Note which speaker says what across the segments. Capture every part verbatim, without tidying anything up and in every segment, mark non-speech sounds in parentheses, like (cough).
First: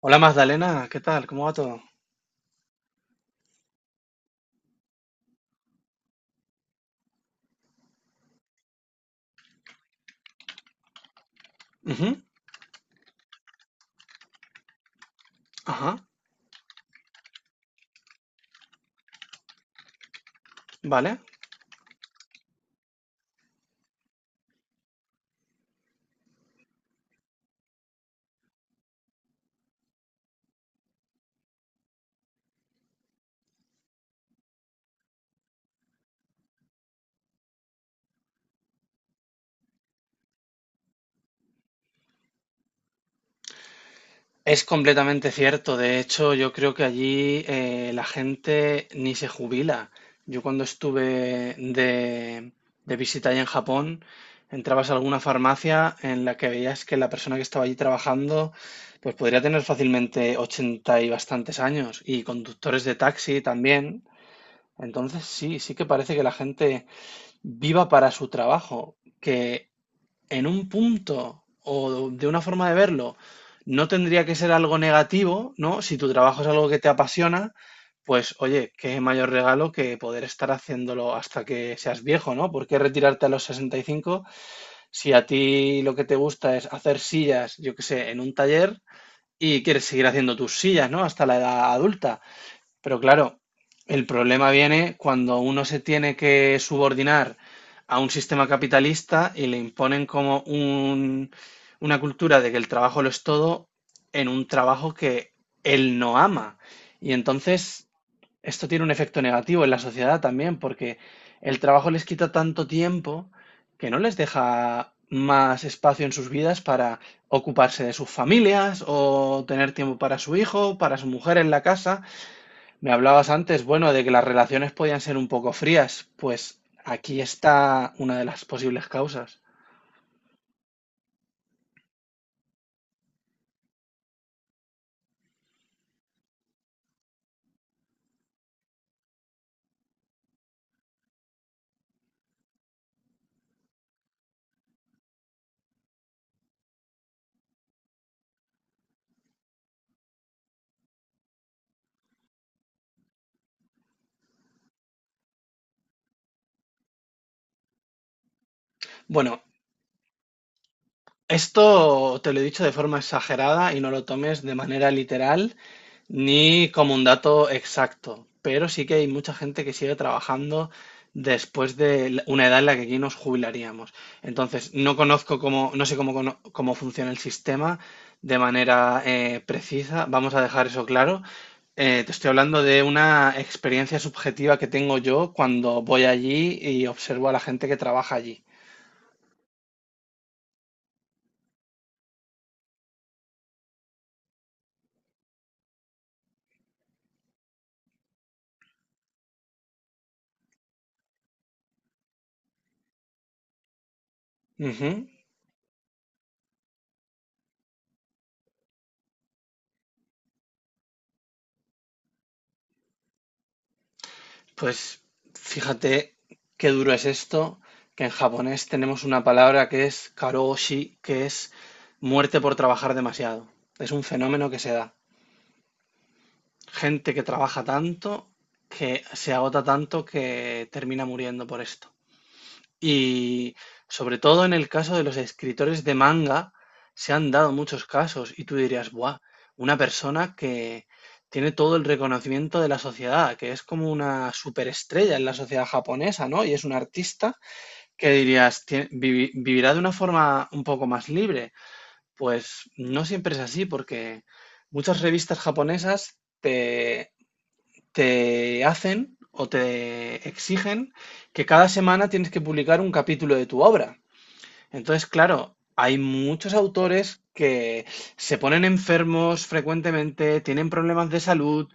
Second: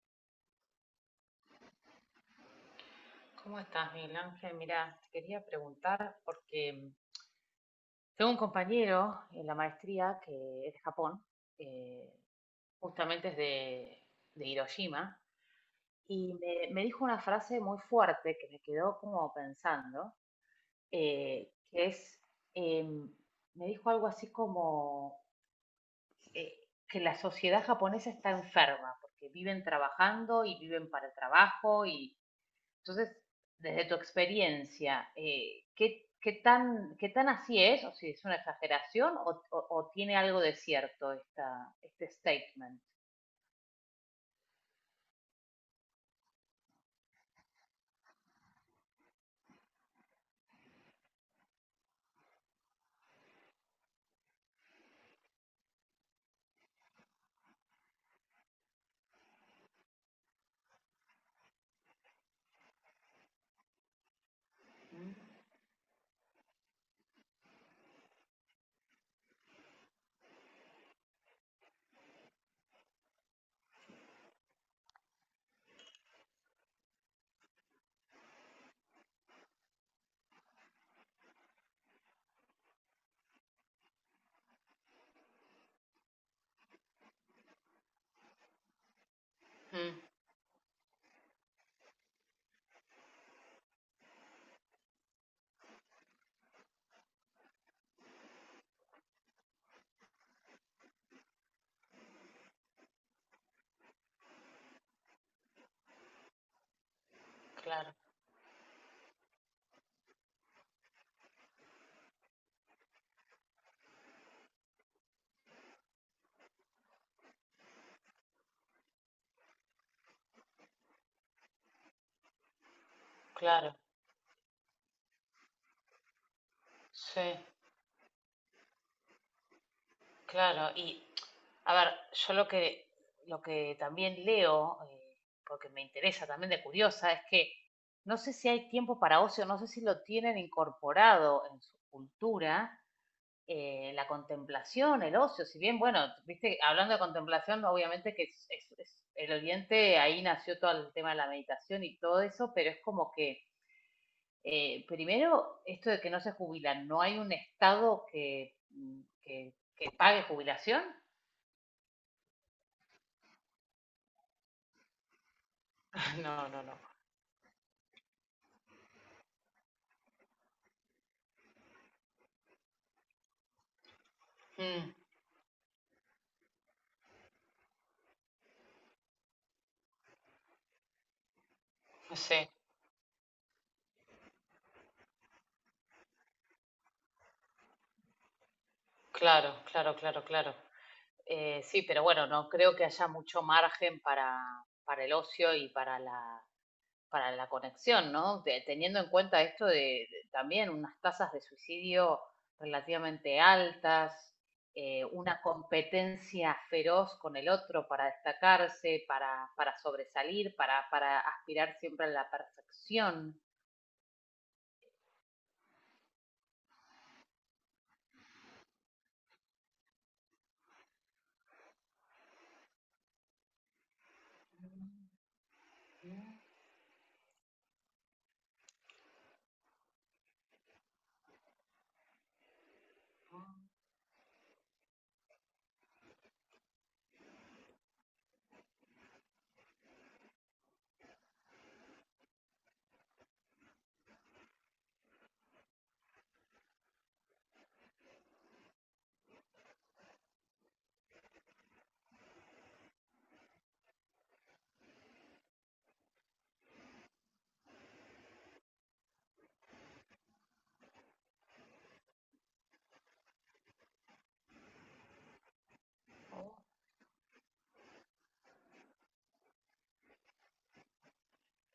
Speaker 1: Hola Magdalena, ¿qué tal? ¿Cómo va todo?
Speaker 2: ¿Cómo estás, Miguel Ángel? Mira, te quería preguntar porque mm, tengo un compañero en la maestría que es de Japón, eh,
Speaker 1: Ujú,
Speaker 2: justamente es de, de Hiroshima,
Speaker 1: ajá,
Speaker 2: y me, me dijo una frase muy fuerte que me quedó como pensando,
Speaker 1: vale.
Speaker 2: eh, que es, em, me dijo algo así como eh, que la sociedad japonesa está enferma, porque viven trabajando y viven para el trabajo y Entonces, desde tu experiencia, eh, ¿qué, qué, tan, ¿qué tan así es? ¿O si es una exageración o, o, o tiene algo de cierto esta, este statement?
Speaker 1: Es completamente cierto. De hecho, yo creo que allí eh, la gente ni se jubila. Yo cuando estuve de, de visita allá en Japón, entrabas a alguna farmacia en la que veías que la persona que estaba allí trabajando, pues podría tener fácilmente ochenta y bastantes años, y conductores de taxi también.
Speaker 2: Mm,
Speaker 1: Entonces sí, sí que parece que la gente viva para su trabajo, que en un punto o de una forma de verlo, no tendría que ser algo negativo, ¿no? Si tu trabajo es algo que te apasiona, pues oye, qué mayor regalo que poder estar haciéndolo hasta que seas viejo, ¿no? ¿Por qué retirarte a los sesenta y cinco si a ti lo que te gusta es hacer sillas, yo qué sé, en un taller y quieres seguir haciendo tus sillas? ¿No? Hasta la edad adulta. Pero claro, el problema viene cuando uno se tiene que subordinar a un sistema capitalista y le imponen como un- una cultura de que el trabajo lo es todo, en un trabajo que él no ama. Y entonces
Speaker 2: claro,
Speaker 1: esto tiene un efecto negativo en la sociedad también, porque el trabajo les quita tanto tiempo que no les deja más espacio en sus vidas para ocuparse de sus familias o tener tiempo para su hijo, para su mujer en la casa. Me hablabas antes,
Speaker 2: claro,
Speaker 1: bueno, de que las relaciones podían ser un poco frías. Pues aquí
Speaker 2: sí,
Speaker 1: está una de las posibles causas.
Speaker 2: claro. Y, a ver, yo lo que, lo que también leo, eh, porque me interesa también de curiosa, es que no sé si hay tiempo para ocio, no sé si lo tienen incorporado en su cultura, eh, la contemplación, el ocio, si bien, bueno, viste, hablando de contemplación, obviamente que es, es- es- el Oriente, ahí nació todo el tema de la meditación y todo eso, pero es como que, eh, primero, esto de que no se jubilan, no hay un Estado que, mm,
Speaker 1: Bueno,
Speaker 2: que, que pague jubilación.
Speaker 1: esto te lo he dicho de forma exagerada y no lo tomes de manera literal
Speaker 2: (laughs) No, no,
Speaker 1: ni
Speaker 2: no.
Speaker 1: como un dato exacto, pero sí que hay mucha gente que sigue trabajando después de la- una edad en la que aquí nos jubilaríamos. Entonces,
Speaker 2: Mm,
Speaker 1: no conozco cómo, no sé cómo, cono- cómo funciona el sistema de manera eh, precisa, vamos a dejar eso claro. Eh, te
Speaker 2: no
Speaker 1: estoy
Speaker 2: sé,
Speaker 1: hablando de una experiencia subjetiva que tengo yo cuando voy allí y observo a la gente que trabaja allí.
Speaker 2: claro, claro, claro, claro. Eh, sí, pero bueno, no creo que haya mucho margen para, para el ocio y para la, para la conexión, ¿no? De- teniendo en cuenta esto de, de también unas tasas de suicidio relativamente altas, eh,
Speaker 1: Ujú.
Speaker 2: una competencia feroz con el otro para destacarse, para, para sobresalir, para, para aspirar siempre a la perfección.
Speaker 1: Pues fíjate qué duro es esto, que en japonés tenemos una palabra que es karoshi, que es muerte por trabajar demasiado. Es un fenómeno que se da. Gente que trabaja tanto, que se agota tanto, que termina muriendo por esto. Y sobre todo en el caso de los escritores de manga, se han dado muchos casos y tú dirías, ¡buah! Una persona que tiene todo el reconocimiento de la sociedad, que es como una superestrella en la sociedad japonesa, ¿no? Y es un artista que dirías: "Tie- vivi- vivirá de una forma un poco más libre". Pues no siempre es así, porque muchas revistas japonesas te hacen o te exigen que cada semana tienes que publicar un capítulo de tu obra. Entonces, claro, hay muchos autores que se ponen enfermos frecuentemente, tienen problemas de salud,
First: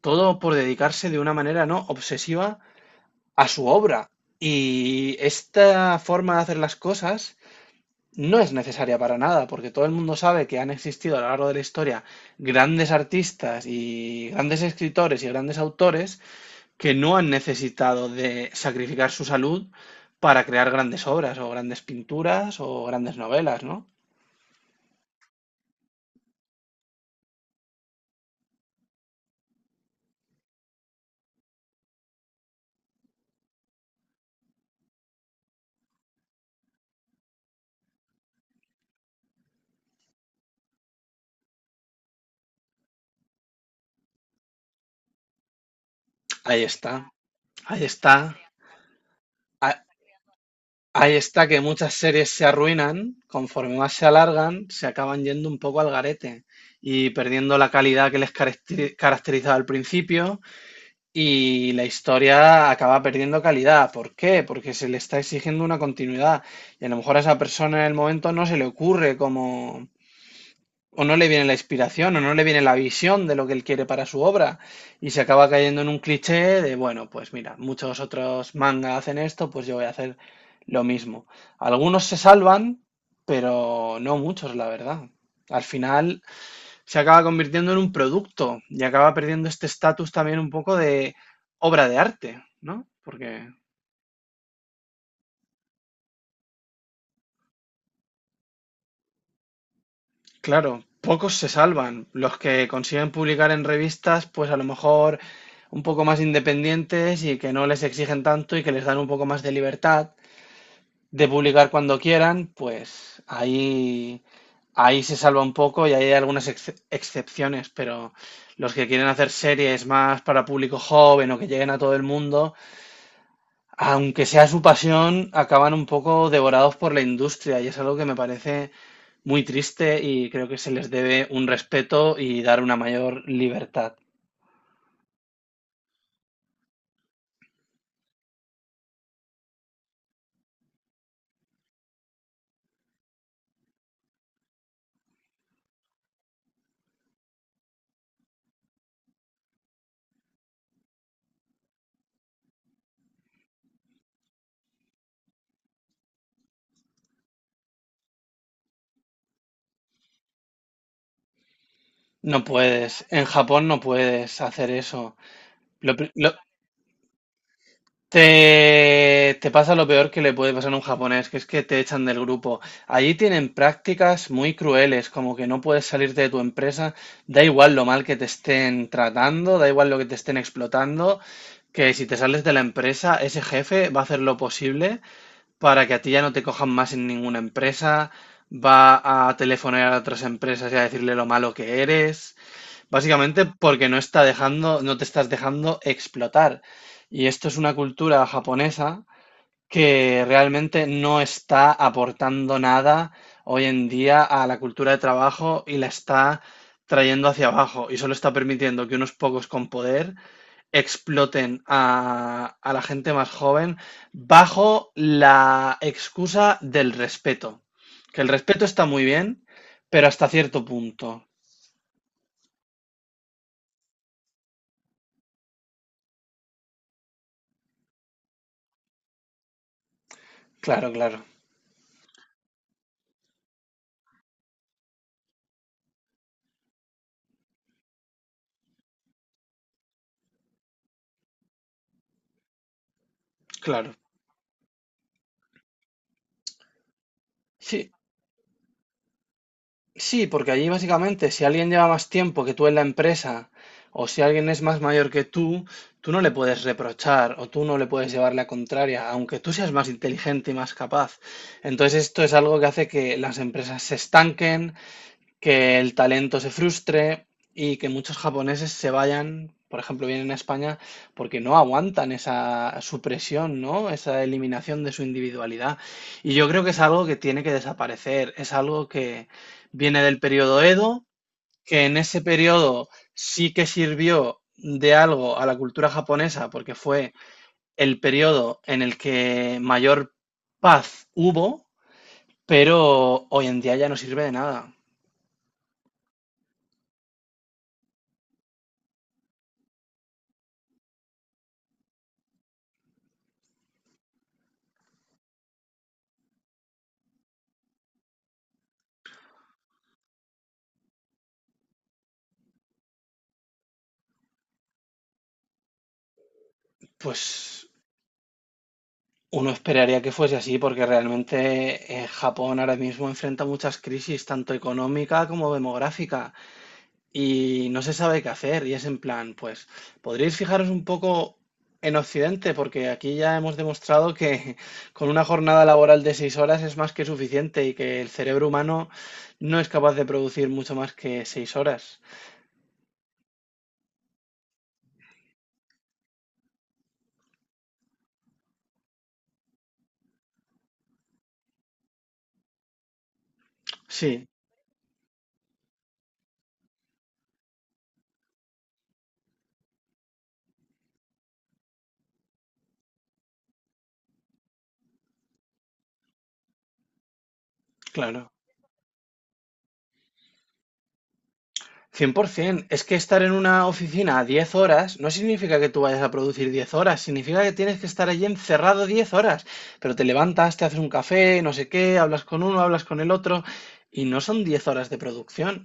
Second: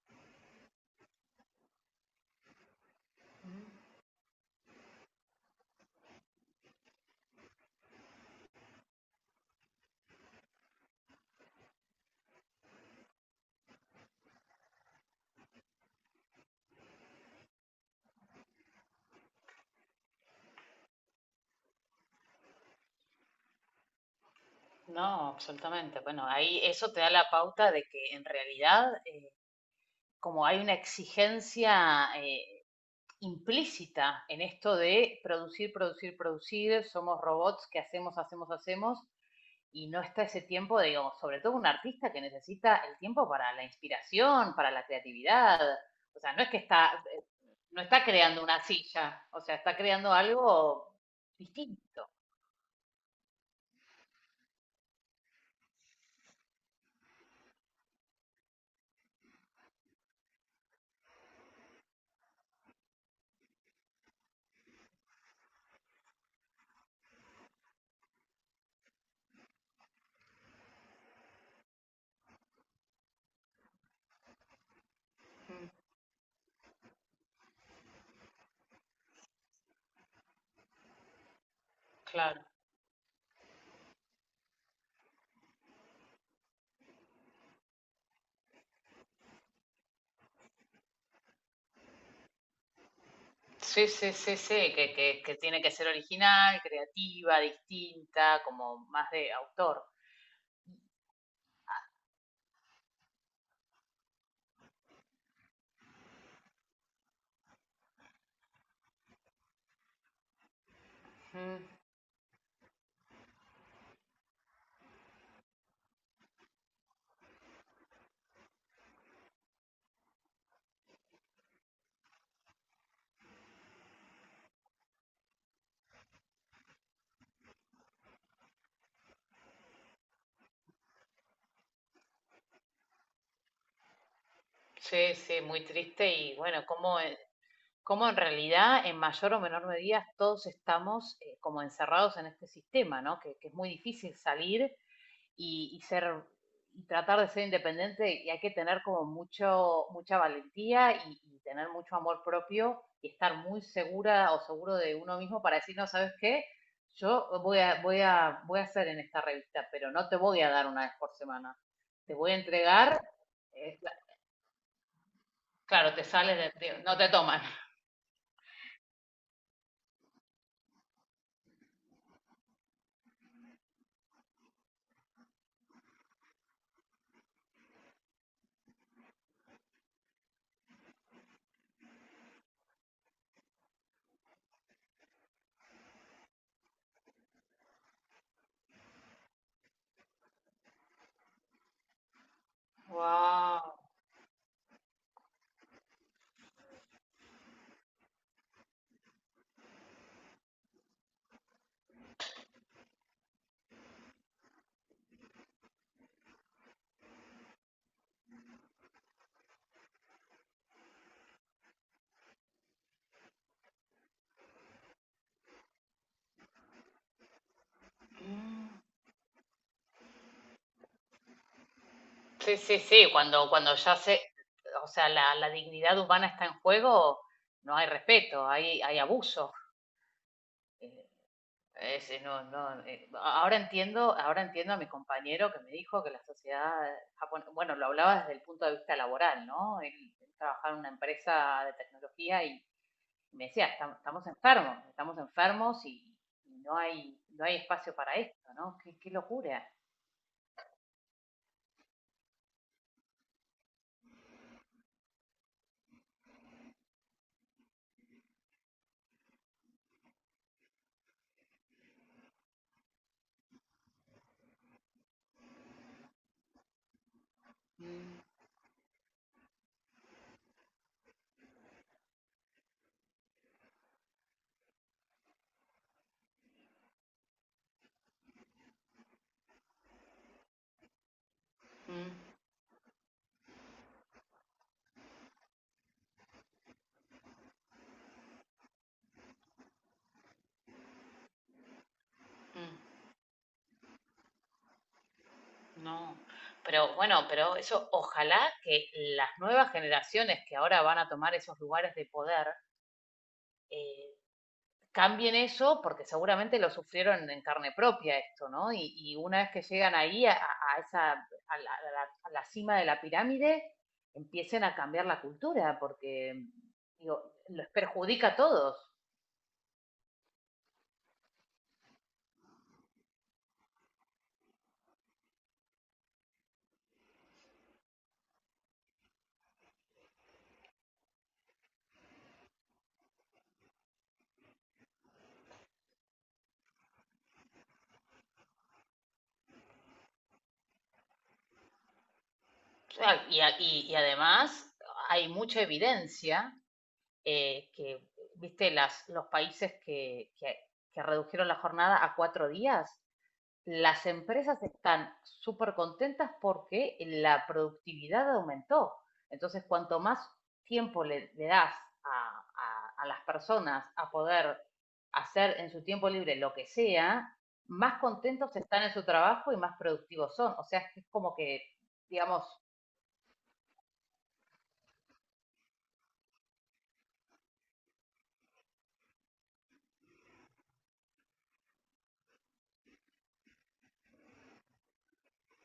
Speaker 1: todo por dedicarse de una manera no obsesiva a su obra. Y esta forma de hacer las cosas no es necesaria para nada, porque todo el mundo sabe que han existido a lo largo de la historia grandes artistas y grandes escritores y grandes autores que no han necesitado de sacrificar su salud para crear grandes obras o grandes pinturas o grandes novelas, ¿no?
Speaker 2: No, absolutamente. Bueno, ahí eso te da la pauta de que en realidad, eh, como hay una exigencia eh, implícita en esto de producir, producir, producir, somos robots que hacemos, hacemos, hacemos, y no está ese tiempo, de, digamos, sobre todo un artista que necesita el tiempo para la inspiración, para la creatividad. O sea, no es que
Speaker 1: Ahí
Speaker 2: está,
Speaker 1: está,
Speaker 2: no
Speaker 1: ahí
Speaker 2: está
Speaker 1: está.
Speaker 2: creando una silla, o sea, está
Speaker 1: a-
Speaker 2: creando algo
Speaker 1: Ahí está que muchas
Speaker 2: distinto.
Speaker 1: series se arruinan, conforme más se alargan, se acaban yendo un poco al garete y perdiendo la calidad que les caracteri- caracterizaba al principio, y la historia acaba perdiendo calidad. ¿Por qué? Porque se le está exigiendo una continuidad y a lo mejor a esa persona en el momento no se le ocurre cómo, o no le viene la inspiración o no le viene la visión de lo que él quiere para su obra, y se acaba cayendo en un cliché de, bueno, pues mira, muchos otros manga hacen esto, pues yo voy a hacer lo mismo. Algunos se
Speaker 2: Claro.
Speaker 1: salvan, pero no muchos, la verdad. Al final se acaba convirtiendo en un producto y acaba perdiendo este estatus también un poco de obra de arte, ¿no? Porque
Speaker 2: Sí, sí, sí, sí, que, que, que tiene que ser original, creativa, distinta, como más de autor.
Speaker 1: claro, pocos se salvan. Los que consiguen publicar en revistas, pues a lo mejor un poco más independientes y que no les exigen tanto y que les dan un poco más de libertad de publicar cuando quieran, pues ahí, ahí se salva un poco y ahí hay algunas ex- excepciones, pero los que quieren hacer series más para público joven o que lleguen a todo el mundo, aunque sea su pasión, acaban un poco devorados por la industria y es algo que me parece muy triste, y creo que se les debe un respeto y dar una mayor libertad.
Speaker 2: Sí, sí, muy triste y bueno, como cómo en realidad, en mayor o menor medida, todos estamos eh, como encerrados en este sistema, ¿no? Que, que es muy difícil salir y, y ser y tratar de ser independiente y hay que tener como mucho, mucha valentía y, y tener mucho amor propio y estar muy segura o seguro de uno mismo para decir, no, ¿sabes qué? Yo voy a, voy a, voy a hacer en esta revista, pero no te voy a dar una vez por semana. Te voy a
Speaker 1: No
Speaker 2: entregar,
Speaker 1: puedes, en Japón
Speaker 2: eh,
Speaker 1: no
Speaker 2: cla-
Speaker 1: puedes hacer eso.
Speaker 2: claro,
Speaker 1: Lo
Speaker 2: te
Speaker 1: pri- lo-
Speaker 2: sales de, de- no te toman.
Speaker 1: te, te pasa lo peor que le puede pasar a un japonés, que es que te echan del grupo. Allí tienen prácticas muy crueles, como que no puedes salirte de tu empresa, da igual lo mal que te estén tratando, da igual lo que te estén explotando, que si te sales de la empresa, ese jefe va a hacer lo posible para que a ti ya no te cojan más en ninguna empresa, va a telefonear a otras empresas y a decirle lo malo que eres, básicamente
Speaker 2: Wow.
Speaker 1: porque no está dejando, no te estás dejando explotar. Y esto es una cultura japonesa que realmente no está aportando nada hoy en día a la cultura de trabajo, y la está trayendo hacia abajo, y solo está permitiendo que unos pocos con poder exploten a, a la gente más joven bajo la excusa del respeto. Que el respeto está muy bien, pero hasta cierto punto.
Speaker 2: Sí, sí, sí, cuando, cuando ya se, o sea, la, la dignidad humana está en juego, no hay respeto, hay, hay abuso.
Speaker 1: Claro, claro,
Speaker 2: Eh, es- no, no, eh, ahora entiendo, ahora entiendo a mi compañero que me dijo que la sociedad japonesa, bueno, bueno, lo hablaba desde el punto de vista laboral, ¿no? Él, él trabajaba en una empresa de tecnología y me decía,
Speaker 1: claro.
Speaker 2: "Estam- estamos enfermos, estamos enfermos y, y no hay, no hay
Speaker 1: Sí,
Speaker 2: espacio para esto, ¿no? Qué, qué locura.
Speaker 1: sí, porque allí básicamente si alguien lleva más tiempo que tú en la empresa o si alguien es más mayor que tú, tú no le puedes reprochar o tú no le puedes llevar la contraria, aunque tú seas más inteligente y más capaz. Entonces esto es algo que hace que las empresas se estanquen, que el talento se frustre y que muchos
Speaker 2: Mm,
Speaker 1: japoneses se vayan, por ejemplo, vienen a España porque no aguantan esa supresión, ¿no? Esa eliminación de su individualidad. Y yo creo que es algo que tiene que desaparecer, es algo que viene del periodo Edo, que en
Speaker 2: mm,
Speaker 1: ese periodo sí que sirvió de algo a la cultura japonesa porque fue el periodo en el que mayor paz hubo,
Speaker 2: mm.
Speaker 1: pero hoy en día ya no sirve de nada.
Speaker 2: No, pero bueno, pero eso ojalá que las nuevas generaciones que ahora van a tomar esos lugares de poder eh, cambien eso, porque seguramente lo sufrieron en carne propia esto, ¿no? Y, y una vez que llegan ahí a, a esa a la, a la- a la cima de la pirámide, empiecen a cambiar la cultura, porque digo,
Speaker 1: Pues
Speaker 2: les perjudica a todos.
Speaker 1: uno esperaría que fuese así, porque realmente eh, Japón ahora mismo enfrenta muchas crisis, tanto económica como demográfica, y no se sabe qué hacer. Y es en plan, pues, podríais fijaros un poco en Occidente, porque aquí ya hemos demostrado que (laughs) con una jornada laboral de seis horas es más que suficiente y que el cerebro humano no es capaz de producir mucho más que seis horas.
Speaker 2: O sea, y, a- y y además hay mucha evidencia eh, que, viste, las, los países que, que, que redujeron la jornada a cuatro días, las
Speaker 1: Sí,
Speaker 2: empresas están súper contentas porque la productividad aumentó. Entonces, cuanto más tiempo le, le das a, a, a las personas a poder hacer en su tiempo libre lo que sea, más
Speaker 1: claro.
Speaker 2: contentos están en su trabajo y más productivos son. O sea, es como que, digamos...
Speaker 1: cien por ciento. Es que estar en una oficina diez horas no significa que tú vayas a producir diez horas, significa que tienes que estar allí encerrado diez horas. Pero te levantas, te haces un café, no sé qué, hablas con uno, hablas con el otro, y no son diez horas de producción.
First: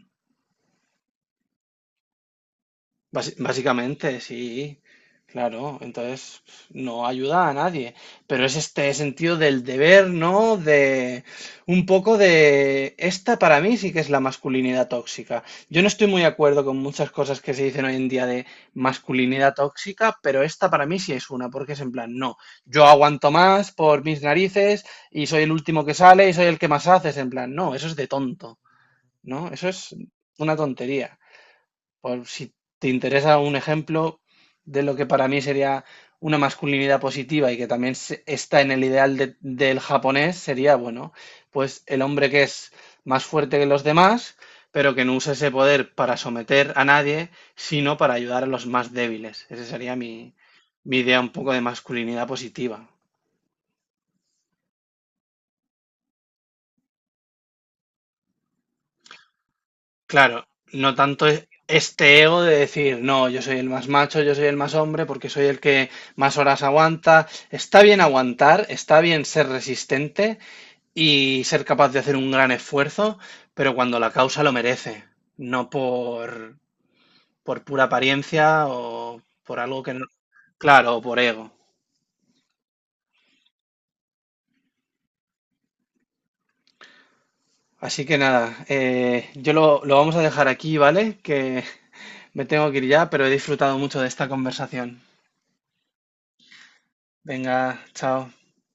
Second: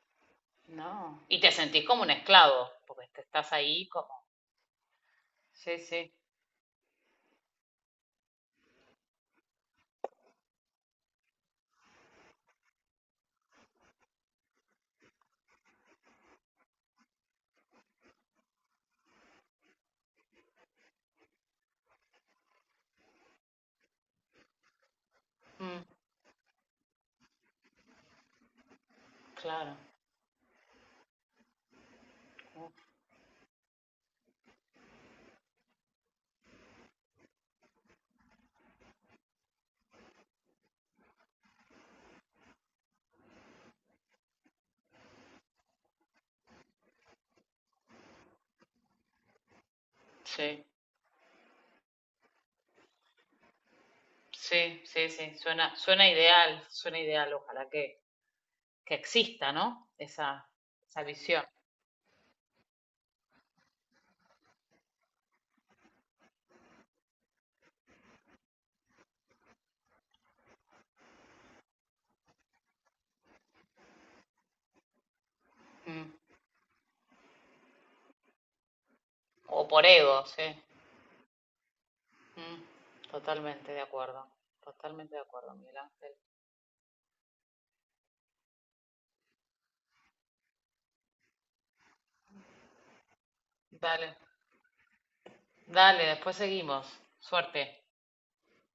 Speaker 2: No. Y te sentís como un esclavo, porque te
Speaker 1: Basi-
Speaker 2: estás ahí
Speaker 1: Básicamente,
Speaker 2: como...
Speaker 1: sí, claro,
Speaker 2: Sí, sí.
Speaker 1: entonces no ayuda a nadie, pero es este sentido del deber, ¿no? De un poco de esta, para mí sí que es la masculinidad tóxica. Yo no estoy muy de acuerdo con muchas cosas que se dicen hoy en día de masculinidad tóxica, pero esta para mí sí es una, porque es en plan, no, yo aguanto más por mis narices y soy el
Speaker 2: Mm,
Speaker 1: último que sale y soy el que más hace; es en plan, no, eso es de tonto, ¿no? Eso
Speaker 2: claro.
Speaker 1: es una tontería. Por si
Speaker 2: Mm,
Speaker 1: te interesa un ejemplo de lo que para mí sería una masculinidad positiva y que también se- está en el ideal de- del japonés, sería, bueno, pues el hombre que es más fuerte que los demás, pero que no usa ese poder para someter a nadie, sino para ayudar a los más débiles. Esa sería mi,
Speaker 2: sí,
Speaker 1: mi idea un poco de masculinidad positiva.
Speaker 2: sí, sí, sí, suena, suena ideal, suena ideal, ojalá que, que exista, ¿no?
Speaker 1: Claro,
Speaker 2: Esa,
Speaker 1: no
Speaker 2: esa
Speaker 1: tanto
Speaker 2: visión.
Speaker 1: e- este ego de decir, no, yo soy el más macho, yo soy el más hombre, porque soy el que más horas aguanta. Está bien aguantar, está bien ser resistente y ser capaz de hacer un gran esfuerzo, pero cuando la causa lo merece, no
Speaker 2: Mm.
Speaker 1: por, por pura apariencia o por
Speaker 2: O
Speaker 1: algo
Speaker 2: por
Speaker 1: que no...
Speaker 2: ego, sí.
Speaker 1: Claro, o por ego.
Speaker 2: Mm, totalmente de acuerdo, totalmente de acuerdo, Miguel Ángel.
Speaker 1: Así que nada, eh, yo lo, lo vamos a dejar aquí, ¿vale? Que me tengo que ir ya, pero he disfrutado mucho de
Speaker 2: Dale,
Speaker 1: esta conversación.
Speaker 2: dale, después seguimos.
Speaker 1: Venga,
Speaker 2: Suerte.
Speaker 1: chao.